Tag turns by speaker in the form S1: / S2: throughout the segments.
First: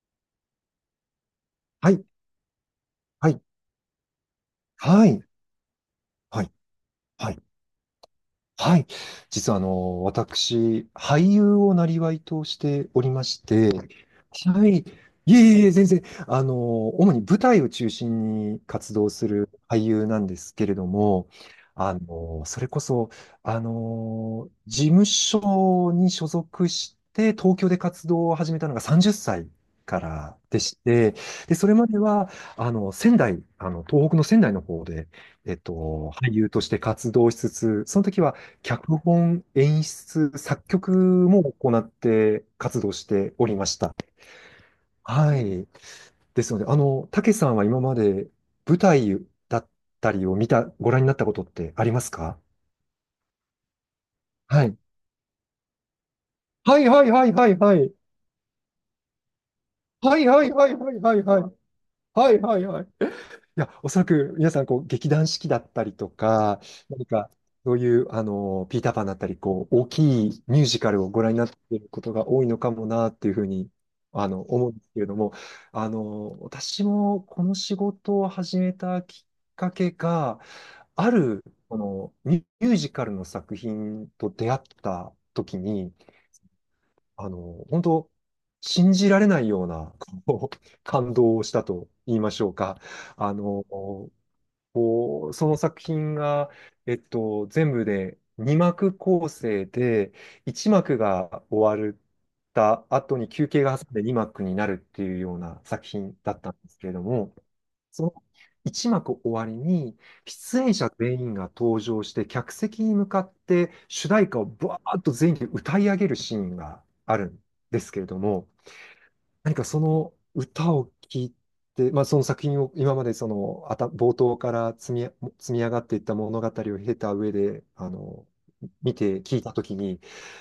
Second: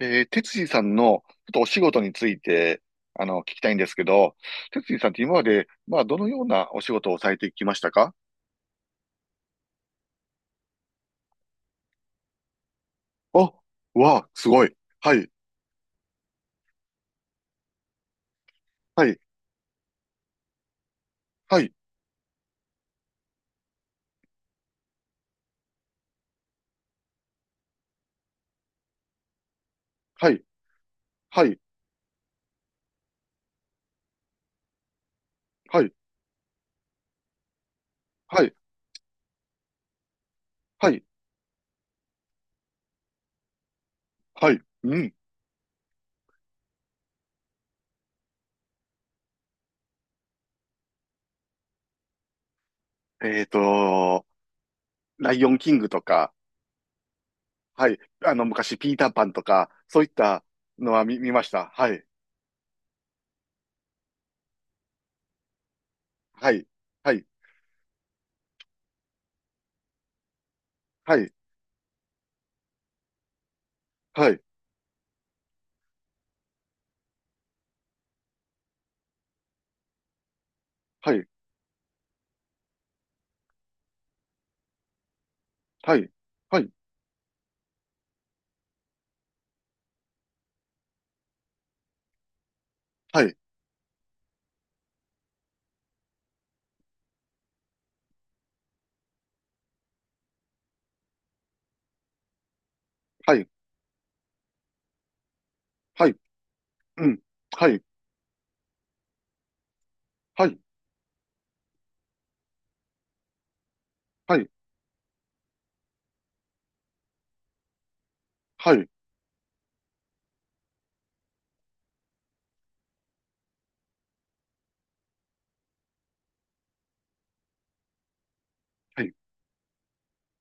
S1: 哲司さんのちょっとお仕
S2: は
S1: 事
S2: い、
S1: について、
S2: はい、
S1: 聞きたいんですけど、哲司
S2: は
S1: さんって
S2: い、
S1: 今まで、どのよ
S2: は
S1: う
S2: い、
S1: なお仕事をさ
S2: は
S1: れ
S2: い。
S1: てきましたか？
S2: はい。実は私、俳優をなりわいとしておりま
S1: あ、
S2: して、
S1: わあ、すご
S2: は
S1: い。
S2: い。
S1: はい、
S2: いえいえ、全然。主に舞台を中心に活
S1: は
S2: 動
S1: い、
S2: する俳優なんですけれども、
S1: はい、
S2: それこそ、事務所に所属して、東京で活動を始めたのが30歳か
S1: は
S2: ら
S1: い、
S2: でして、
S1: は
S2: で、
S1: い、
S2: それまでは、仙台、東北の仙台の方で、
S1: はい、
S2: 俳優として活動しつつ、その時は、
S1: はい、
S2: 脚本、演出、作
S1: は
S2: 曲
S1: い、
S2: も行って活動しておりました。
S1: はい、うん。
S2: はい。ですので、たけさんは今まで舞台だったりを見た、ご覧になったことってありますか？
S1: えっと、
S2: はい。
S1: ライオンキングとか、
S2: はいはいはいはいは
S1: は
S2: い。
S1: い、昔、ピーターパンとか、そういっ
S2: はいは
S1: た
S2: いはい
S1: の
S2: はい
S1: は
S2: は
S1: 見、
S2: い
S1: 見
S2: は
S1: ま
S2: い。
S1: した。はい、
S2: はいはいはい。いや、おそらく皆さん、こう、劇団四季だったりと
S1: は
S2: か、
S1: い、
S2: 何
S1: はい、
S2: か、そういう、ピーターパンだったり、こう、大きいミュージカルを
S1: は
S2: ご
S1: い、
S2: 覧になっていることが多いのかもな、っていうふうに、
S1: はい、
S2: 思うんですけれども、私もこの仕事を始めたきっかけが、ある、この、ミュージカルの作品と出会った時に、
S1: はい、はい、
S2: 本当信じられないような、こう、感動をしたと言いましょうか。
S1: は
S2: あ
S1: い、
S2: の、こう、その作品が、全部で2幕構成で、1幕が終わった後に
S1: はい、はい、
S2: 休憩が挟んで2幕になるっていうような作
S1: はい、
S2: 品だったんですけれど
S1: うん、
S2: も、
S1: はい、
S2: その1幕終わりに、
S1: はい、
S2: 出演者全員が登場して、客席に向かって主題
S1: は
S2: 歌を
S1: い、
S2: バーッと全員で歌い上げるシーンがあるんですけれども、
S1: はい、
S2: 何かその歌を聴いて、まあ、その作品を今までその冒頭から積み上がっていった物語を経た上で、見
S1: はい、
S2: て聞いたときに、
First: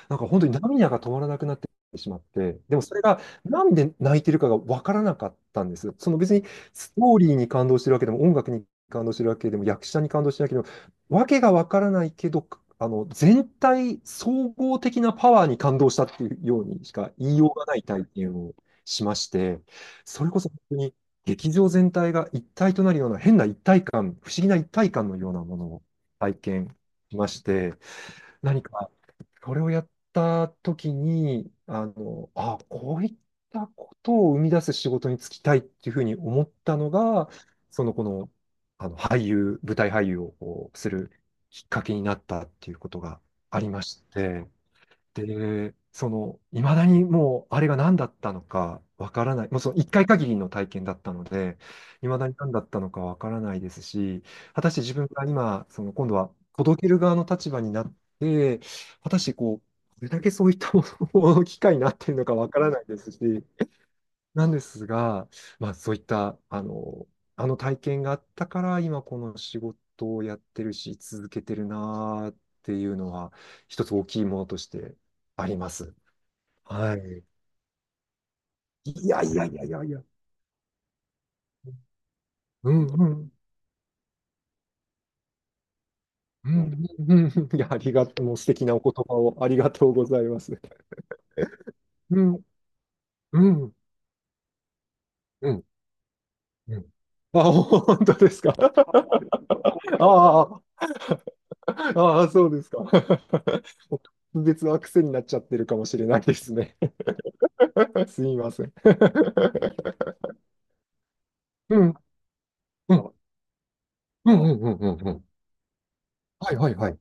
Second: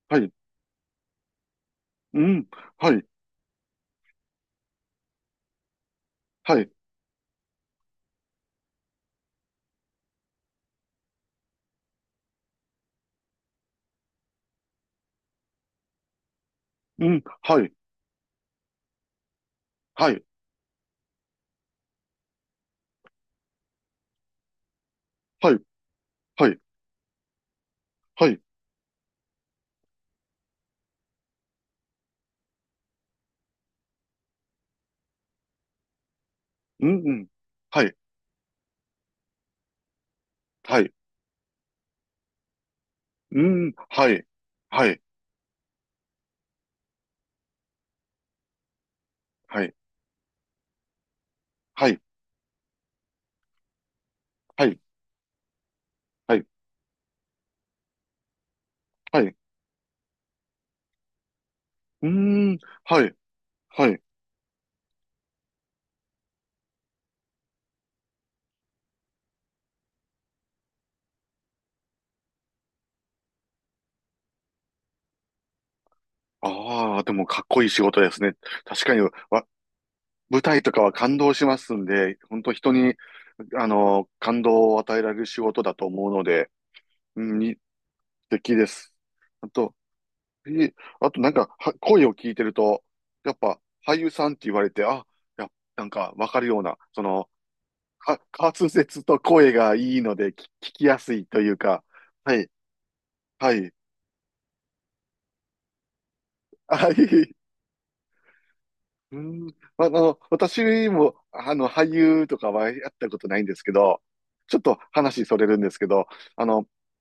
S2: な
S1: は
S2: んか
S1: い、
S2: 本当に涙が止まらなくなってしま
S1: う
S2: っ
S1: ん、
S2: て、でも
S1: は
S2: それ
S1: い、
S2: がなんで泣いてるかがわからなかったんです。その別に
S1: はい、
S2: ストーリーに感動してるわけでも、音楽に感動してるわけでも、役者に感動してるわけでも、わけがわからないけど、全体、総合的なパワーに感動したっていうようにし
S1: う
S2: か
S1: ん、
S2: 言いよう
S1: は
S2: が
S1: い、
S2: ない体験をしまして、
S1: はい、
S2: それこそ本当に劇場全体が一体となるような変な一体感、不思議な一体感のような
S1: は
S2: も
S1: い、
S2: のを体
S1: はい、
S2: 験しまして、
S1: はい、
S2: 何かそれをやった時に、あ、こういったことを生み出す仕事に就きたいっていうふうに思った
S1: うん、
S2: の
S1: うん、
S2: が、
S1: は
S2: その
S1: い、
S2: この、あの俳優、舞台俳優をこう
S1: は
S2: す
S1: い、
S2: るきっかけになったっていうことが
S1: う
S2: あり
S1: ん、
S2: まし
S1: はい、
S2: て、
S1: はい、
S2: で、その、いまだにもう、あれが何だったのかわからない。もう
S1: は
S2: そ
S1: い、
S2: の一回限りの体験だったので、
S1: はい、
S2: いまだに何だったのかわからないですし、果
S1: は
S2: たし
S1: い、
S2: て自分が今、その、今度は
S1: はい、
S2: 届ける側の立場になって、果た
S1: は
S2: して
S1: い、
S2: こう、どれだけそういったものを機会になってい
S1: う
S2: るのかわ
S1: ん、
S2: からないで
S1: は
S2: す
S1: い、
S2: し、
S1: はい。
S2: なんですが、まあ、そういった、あの体験があったから、今この仕事をやってるし、続けてるなーっていうのは、一つ大きいものとしてあります。は
S1: ああ、でも
S2: い。
S1: かっこいい仕事ですね。確かに、
S2: いやいやいやいやいや。
S1: 舞台とかは感動しますんで、本当人
S2: うん
S1: に、
S2: うん。
S1: 感動を与えられる仕事だと思うので、
S2: うんう
S1: う
S2: ん
S1: ん、
S2: う
S1: に
S2: ん。い
S1: 素
S2: や、ありがとう。もう素
S1: 敵
S2: 敵
S1: で
S2: なお
S1: す。
S2: 言葉をあ
S1: あ
S2: りが
S1: と、
S2: とうございます。
S1: ええあとなんか、は声を
S2: う
S1: 聞い
S2: ん
S1: てると、やっ
S2: う
S1: ぱ
S2: ん
S1: 俳優さんって言われて、あ、や、
S2: うん
S1: なんかわかるような、
S2: うん。あ、本当ですか。
S1: 滑舌と声がい いので聞
S2: ああ、
S1: きやすいというか、
S2: ああ、
S1: は
S2: そ
S1: い、
S2: うですか。
S1: はい、
S2: もう別の癖になっちゃってるかもしれないですね。
S1: はい。
S2: すみません。
S1: う ん、私も、
S2: う
S1: 俳
S2: ん、
S1: 優とかはやっ
S2: うん、
S1: た
S2: うん、
S1: ことないんですけど、
S2: うん、う
S1: ちょ
S2: ん、
S1: っ
S2: う
S1: と
S2: ん。う
S1: 話
S2: ん。
S1: それるんですけど、あ
S2: はい
S1: の、
S2: はいはい。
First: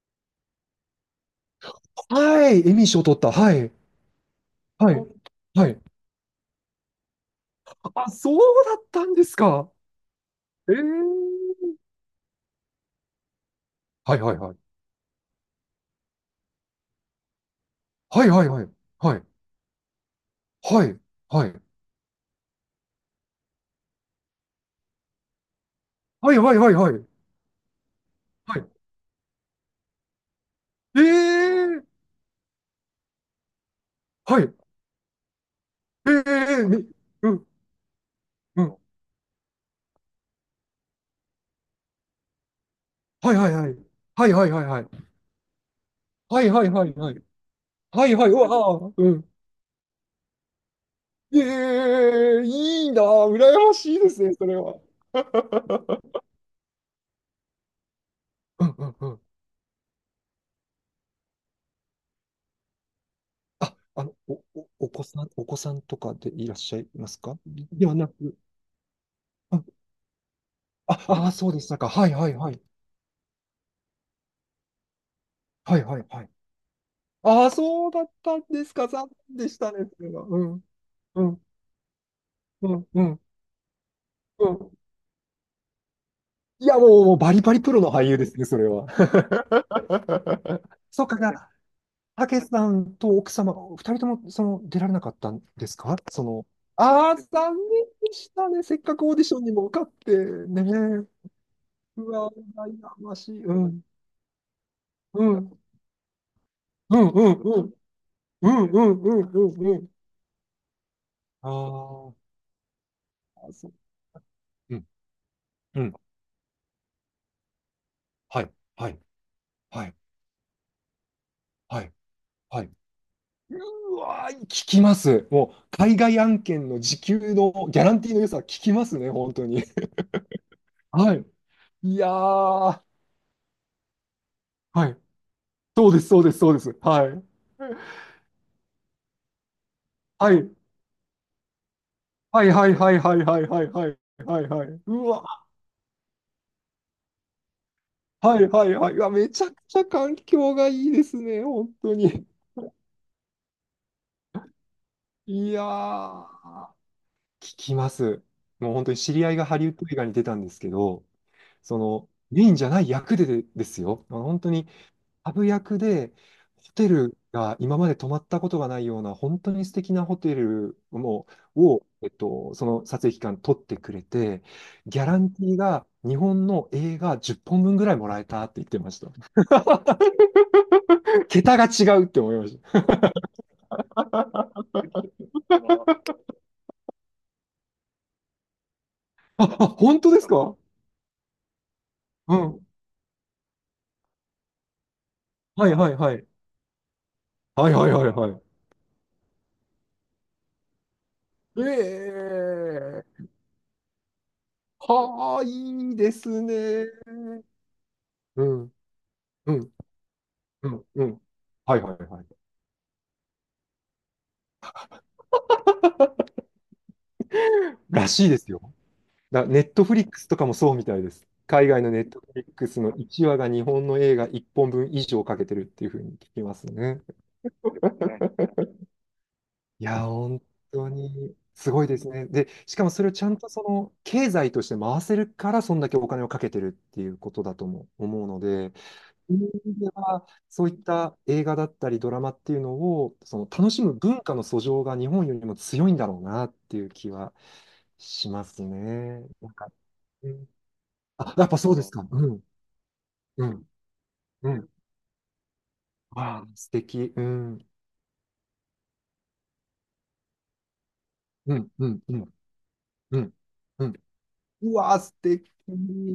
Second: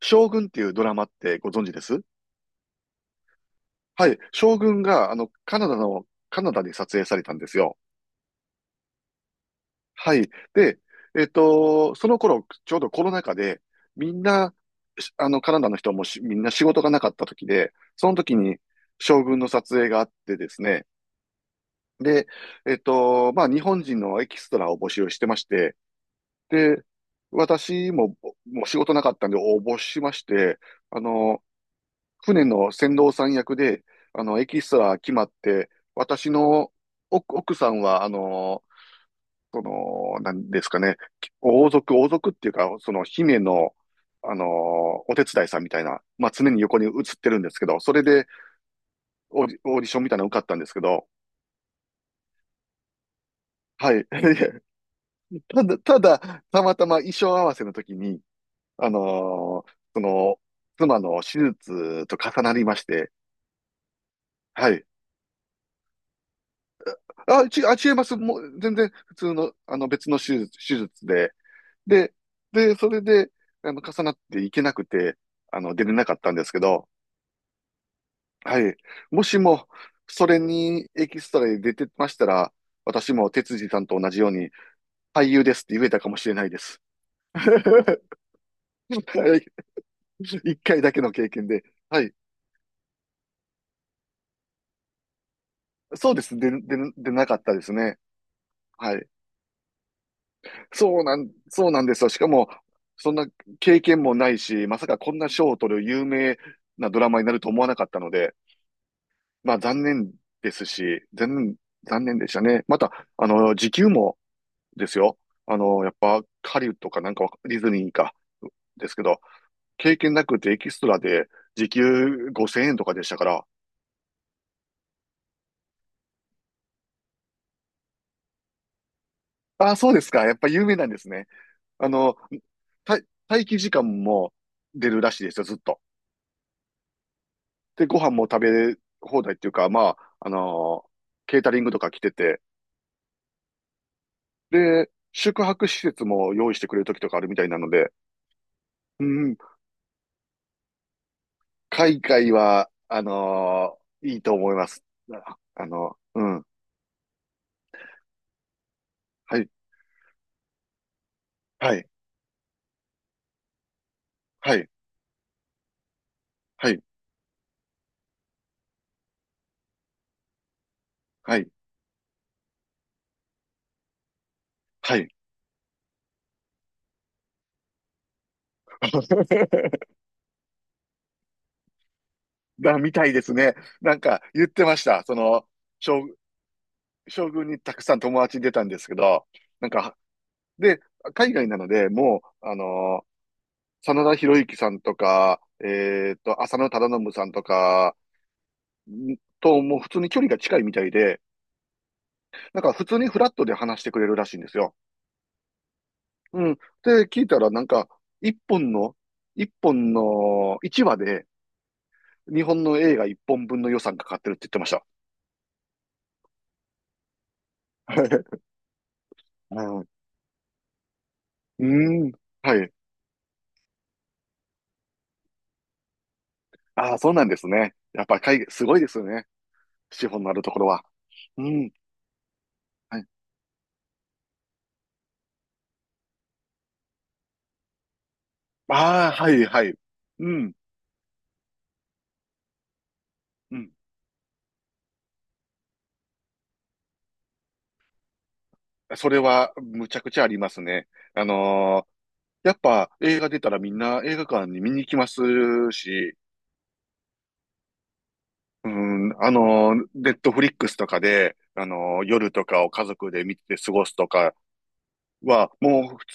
S1: 将軍っていうドラマってご存知です？
S2: はい、エミー賞取った。はい、
S1: はい、将軍
S2: はい、
S1: が、カナ
S2: は
S1: ダ
S2: い。
S1: の、カナダで撮影されたんですよ。
S2: あ、そうだったんですか。
S1: はい。
S2: え
S1: で、
S2: え、
S1: その頃、ちょうどコロナ禍で、み
S2: はい
S1: ん
S2: はいは
S1: な、
S2: い。
S1: しあの、カナダの人もしみんな仕事がなかった時で、その
S2: はい
S1: 時
S2: はい
S1: に
S2: はい。はい、
S1: 将軍の撮影があってです
S2: は
S1: ね、
S2: い、はい。
S1: で、日本人のエキストラを募集してまして、
S2: はいはいはい
S1: で、
S2: はい。
S1: 私も、
S2: は
S1: もう
S2: い。
S1: 仕事なかったんで応募しまして、あの、
S2: ええ、
S1: 船の船頭さん役で、
S2: は
S1: エ
S2: い。
S1: キストラ決まって、
S2: え
S1: 私
S2: え
S1: の
S2: みう
S1: 奥、
S2: ん、
S1: 奥さんは、
S2: うん。
S1: なんですかね、王族、王族っていうか、その
S2: はい
S1: 姫
S2: はいは
S1: の、
S2: い。はい
S1: あの
S2: は
S1: ー
S2: いはいはい。
S1: お手伝いさんみたいな、
S2: は
S1: 常
S2: い
S1: に
S2: はい
S1: 横
S2: は
S1: に映っ
S2: いはい。
S1: てるんですけど、それ
S2: はいは
S1: で
S2: い、うわあ、うん。
S1: オーディションみたいなの受かったんですけど、
S2: ええ、いいな、羨ま
S1: は
S2: し
S1: い。
S2: いですね、それ は。
S1: いや、ただ、たまたま衣装合わせの時に、
S2: うんう
S1: あ
S2: んうん。
S1: のーその、妻の手術と重なりまして、
S2: あ、
S1: はい。
S2: お子さんとかでいらっしゃいますか
S1: あ、あ、
S2: で
S1: 違い
S2: は
S1: ま
S2: な
S1: す。
S2: く。
S1: もう、全然、普通の、
S2: あ、
S1: 別の手術、手
S2: あ、
S1: 術
S2: あ
S1: で、
S2: そうでしたか。はい
S1: で、
S2: はいはい。
S1: で、それで、重なっていけなくて、
S2: は
S1: 出
S2: い
S1: れ
S2: は
S1: な
S2: い
S1: かっ
S2: は
S1: た
S2: い。
S1: んですけど、
S2: ああ、そうだったん
S1: は
S2: です
S1: い。
S2: か。残
S1: も
S2: 念
S1: し
S2: でし
S1: も、
S2: たね、それは。
S1: それ
S2: うん、
S1: にエキ
S2: う
S1: スト
S2: ん、
S1: ラで出てましたら、
S2: うん、う
S1: 私
S2: ん、
S1: も哲司さんと同じように、
S2: うん。
S1: 俳優ですって言えたかもしれないで
S2: いや、
S1: す。
S2: もうバ リバリプロの
S1: は
S2: 俳優ですね、それは。
S1: い。一 回だけ
S2: そう
S1: の経験
S2: か、
S1: で。はい。
S2: たけさんと奥様が、二人ともその出られなかったんですか？
S1: そうです。で
S2: ああ、
S1: なかった
S2: 残
S1: です
S2: 念
S1: ね。
S2: でしたね。せっ
S1: は
S2: かく
S1: い。
S2: オーディションにも受かって
S1: そう
S2: ね。
S1: なん、そうなんですよ。
S2: う
S1: しか
S2: わ、
S1: も、
S2: 羨
S1: そん
S2: ま
S1: な
S2: しい。う
S1: 経
S2: ん、
S1: 験もないし、まさかこん
S2: う
S1: な
S2: ん、う
S1: 賞を
S2: ん、
S1: 取る有名な
S2: う
S1: ドラ
S2: ん、
S1: マ
S2: う
S1: にな
S2: ん、
S1: ると
S2: う
S1: 思わ
S2: ん、
S1: なかったので、
S2: うん、うん、うん。う
S1: 残
S2: ん、
S1: 念ですし、残
S2: あ
S1: 念、残
S2: ー、
S1: 念でしたね。また、
S2: あ、そ
S1: 時給も
S2: う。う
S1: で
S2: ん、
S1: すよ。
S2: う
S1: やっ
S2: ん。
S1: ぱ、ハリウッドかなんかディズニーか、
S2: はい、
S1: で
S2: は
S1: す
S2: い、
S1: けど、
S2: はい、
S1: 経験なくてエキストラで時
S2: はい、
S1: 給
S2: は
S1: 5000
S2: い。
S1: 円とかでしたから、
S2: うわー、聞きます。もう、海外案件の時給のギャランティーの良さ聞きますね、本当に。
S1: ああ、そうですか。やっぱ有名なんです
S2: は
S1: ね。
S2: い。
S1: あ
S2: いや
S1: の、
S2: ー、
S1: た待機時間も
S2: は
S1: 出
S2: い。
S1: るらしいですよ、ずっと。
S2: そうです、そうです、そうです。はい。
S1: で、ご飯も食べ放題っていうか、
S2: はい。
S1: ケータリングとか来てて、
S2: はいはいはいはいはいはいはいはいはい。
S1: で、
S2: うわ、
S1: 宿泊施設も用意してくれる時とかあるみたいなので、
S2: はいはいはい。う
S1: う
S2: わ、め
S1: ん、
S2: ちゃくちゃ環境がいいですね、本当
S1: 海
S2: に。
S1: 外は、いいと思います。
S2: いや
S1: うん、
S2: ー、聞きます。もう本当に知り合い
S1: は
S2: が
S1: い、
S2: ハリウッド映画に出たんですけど、
S1: は
S2: そ
S1: い。
S2: の、メインじゃない役でですよ。本当
S1: はい、
S2: にハブ役で、
S1: は
S2: ホ
S1: い、
S2: テルが今まで泊まったことがないような、本当に素敵なホテルも
S1: はい、
S2: を、その撮影期間取ってくれて、
S1: は
S2: ギャ
S1: い。
S2: ランティーが日本の映画10本分ぐらいもらえたって言ってました。桁が違うって思いました。
S1: みたいですね。なんか言ってました。将、将軍にたくさん友達出たんですけど、
S2: あ、
S1: なんか、
S2: 本当ですか？
S1: で、海外なので、も
S2: う
S1: う、
S2: ん。
S1: 真田広之さんとか、
S2: はいはいはい。
S1: 浅野忠信さんと
S2: はいはい
S1: か、
S2: はいはい。
S1: もう普通に距離が近いみたいで、
S2: え
S1: なんか普通にフ
S2: え、
S1: ラットで話してくれるらしいんですよ。
S2: はあ、いいで
S1: う
S2: す
S1: ん。
S2: ね。
S1: で、聞いたら、なんか、一
S2: う
S1: 本
S2: ん、
S1: の、一
S2: うん、
S1: 本の、
S2: う
S1: 一
S2: ん、
S1: 話
S2: うん。
S1: で、
S2: はいはいはい。
S1: 日本の映画一本分の予算かかってるって言ってました。
S2: らしいで すよ。ネッ
S1: は
S2: トフリックスとかもそうみたいです。
S1: い、う
S2: 海外のネ
S1: ん。うー
S2: ッ
S1: ん。
S2: トフリッ
S1: は
S2: ク
S1: い。
S2: スの1話が日本の映画1本分以上かけてるっていうふうに聞きます
S1: あ
S2: ね。
S1: あ、そうなんですね。やっぱ海外、すごいですよね。
S2: いや、
S1: 資本のある
S2: 本
S1: ところは。
S2: 当に
S1: う
S2: す
S1: ん。
S2: ごいですね。で、しかも
S1: は
S2: そ
S1: い。
S2: れをちゃんとその経済として回せるから、そんだけお金をかけてるっていうことだとも思うので、
S1: ああ、は
S2: そうい
S1: い、
S2: う
S1: は
S2: 意
S1: い。
S2: 味では
S1: うん。
S2: そういった映画だったりドラマっていうのを、その
S1: う
S2: 楽
S1: ん。
S2: しむ文化の素性が日本よりも強いんだろうなっていう気はします
S1: それ
S2: ね。な
S1: は、
S2: んか、
S1: むちゃくちゃあ
S2: う
S1: りま
S2: ん、
S1: すね。あ
S2: あ、やっぱそう
S1: の
S2: です
S1: ー
S2: か。うん。
S1: やっぱ映画出
S2: う
S1: たら
S2: ん、
S1: みんな映画館
S2: う
S1: に
S2: ん。
S1: 見に行きますし、
S2: わあ、素敵。うん、
S1: うん、ネットフリックスとかで、
S2: うん、うん、う
S1: 夜
S2: ん、
S1: とかを家族
S2: う
S1: で
S2: ん。
S1: 見て過ご
S2: う
S1: す
S2: ん。
S1: とか
S2: うわあ、素
S1: は、
S2: 敵。う
S1: もう普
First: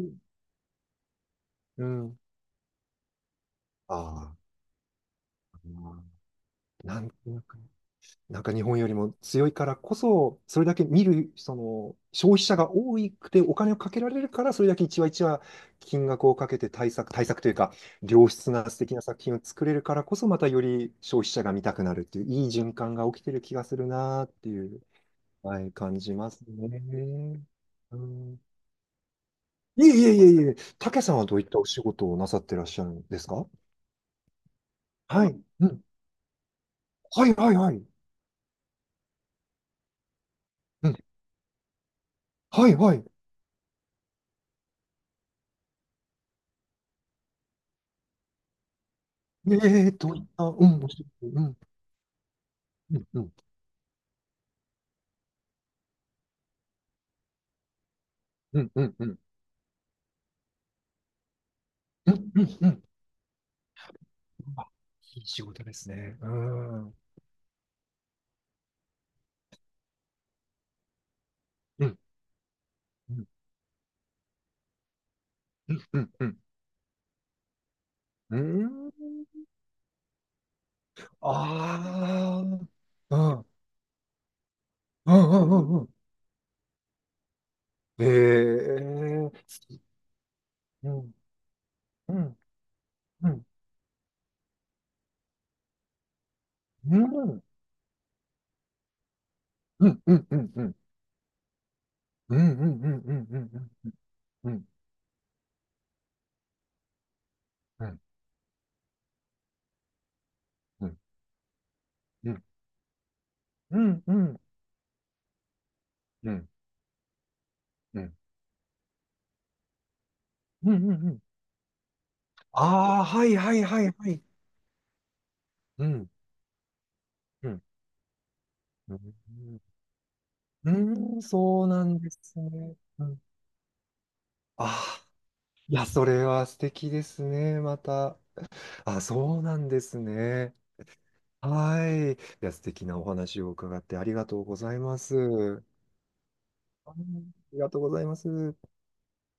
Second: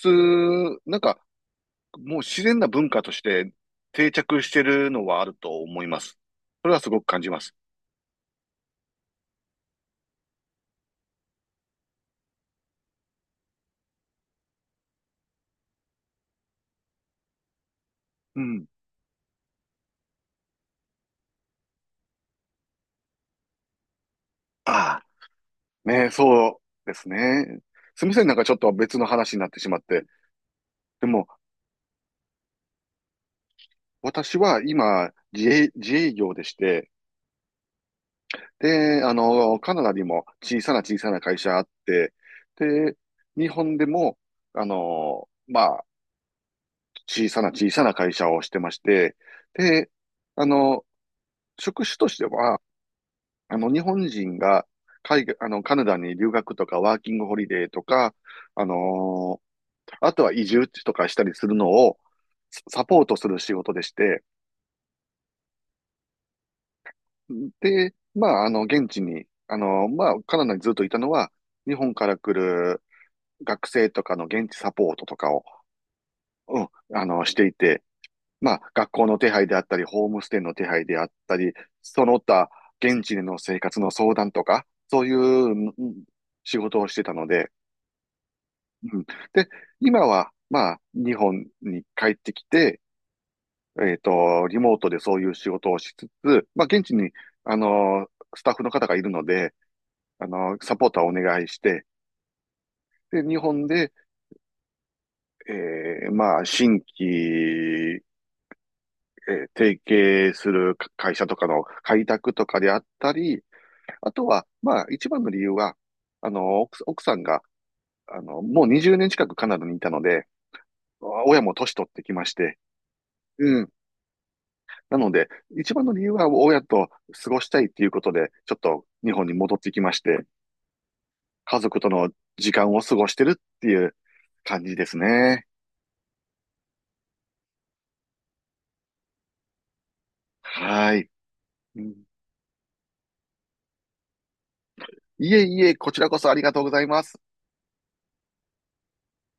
S1: 通、なんか、
S2: ん。
S1: もう自然な文化として定
S2: あ
S1: 着してるのはあると思いま
S2: あ、
S1: す。それはす
S2: な
S1: ごく
S2: ん
S1: 感
S2: と
S1: じま
S2: な
S1: す。
S2: く、なんか日本よりも強いからこそ、それだけ見る、その、消費者が多くてお金をかけられるから、それだけ一話一話金額をかけて対策、対策というか、良
S1: う
S2: 質
S1: ん。
S2: な素敵な作品を作れるからこそ、またより消費者が見たくなるっていう、いい循環が起きてる気がするなーっていう、
S1: あ
S2: はい、
S1: あ、
S2: 感
S1: ね
S2: じます
S1: そうです
S2: ね。
S1: ね。
S2: う
S1: すみません、なん
S2: ん。
S1: かちょっと別の話になってしまっ
S2: いえい
S1: て。
S2: えいえいえ、た
S1: で
S2: さんは
S1: も、
S2: どういったお仕事をなさってらっしゃるんですか？
S1: 私は今、
S2: はい。
S1: 自
S2: う
S1: 営、
S2: ん。
S1: 自営業でして、
S2: はいはいはい。
S1: で、カナダにも小さな
S2: うん。
S1: 小さな会社あって、
S2: はいは
S1: で、
S2: い。
S1: 日本でも、あの、まあ、小さな小さな会社をしてまして、
S2: え
S1: で、
S2: え、どう、
S1: あ
S2: うん、
S1: の、
S2: お仕事、うん、
S1: 職種としては、
S2: うん、うん、
S1: 日本人が海外、カナダに留学とかワーキングホリデーとか、
S2: う
S1: あ
S2: ん、うん、うん、
S1: のーあとは移住とかしたりするのを
S2: うん、うん、うん。
S1: サポートする仕事でして、
S2: あ、仕事ですね。うん、うん、
S1: で、現地に、カナダにずっといたのは、日
S2: う
S1: 本
S2: ん、
S1: から来る学生とかの現地サポートとかを、
S2: うん、うん、うん。
S1: うん、していて、
S2: う
S1: 学校
S2: ん。
S1: の手配であったり、ホームステイの手配であったり、
S2: あ
S1: その
S2: あ、う
S1: 他、
S2: ん、
S1: 現地で
S2: う
S1: の
S2: ん、
S1: 生活の相談とか、そう
S2: う
S1: いう
S2: ん、う
S1: うん
S2: ん。うん。
S1: 仕事をしてたので、うん。
S2: ええ、
S1: で、今は、
S2: う
S1: 日
S2: ん、
S1: 本に帰
S2: う
S1: って
S2: ん、
S1: きて、
S2: うん、
S1: リモートでそういう仕事をしつつ、現地
S2: う
S1: に、
S2: ん、
S1: あの、スタッフの方がいるので、
S2: うん、うん、うん、うん、うん、
S1: サポーターをお願いして、
S2: うん、うん、うん、う
S1: で、日本
S2: ん、
S1: で、
S2: うん、う
S1: 新
S2: ん、
S1: 規、提携する
S2: うん。
S1: 会社とかの開
S2: う
S1: 拓
S2: ん、
S1: とかであったり、
S2: うん、
S1: あ
S2: う
S1: と
S2: ん、
S1: は、一番の理由は、
S2: うん、
S1: 奥さんが、
S2: うん、うん、
S1: もう20年近くカナダにいたので、
S2: うん。うん。
S1: 親も年取ってきまして、
S2: ああ、はい、はい、
S1: うん
S2: はい、はい。
S1: なので、一
S2: う
S1: 番の理
S2: ん、
S1: 由は親と過ごし
S2: う
S1: た
S2: ん、
S1: いっていうことで、ちょっと
S2: う
S1: 日
S2: ん、
S1: 本に戻ってきまして、
S2: うん、
S1: 家
S2: そう
S1: 族
S2: な
S1: と
S2: ん
S1: の
S2: です
S1: 時間
S2: ね。
S1: を過
S2: う
S1: ごし
S2: ん、
S1: てるっていう感
S2: あ
S1: じです
S2: あ、
S1: ね。
S2: いや、それは素敵ですね、また。あ、そうなんですね。
S1: はい。う
S2: は
S1: ん、
S2: い。いや、素敵なお話を伺ってありがとうございます。
S1: いえ
S2: は
S1: い
S2: い。
S1: え、こちらこそありがとうござい
S2: あ
S1: ます。
S2: りがとうございます。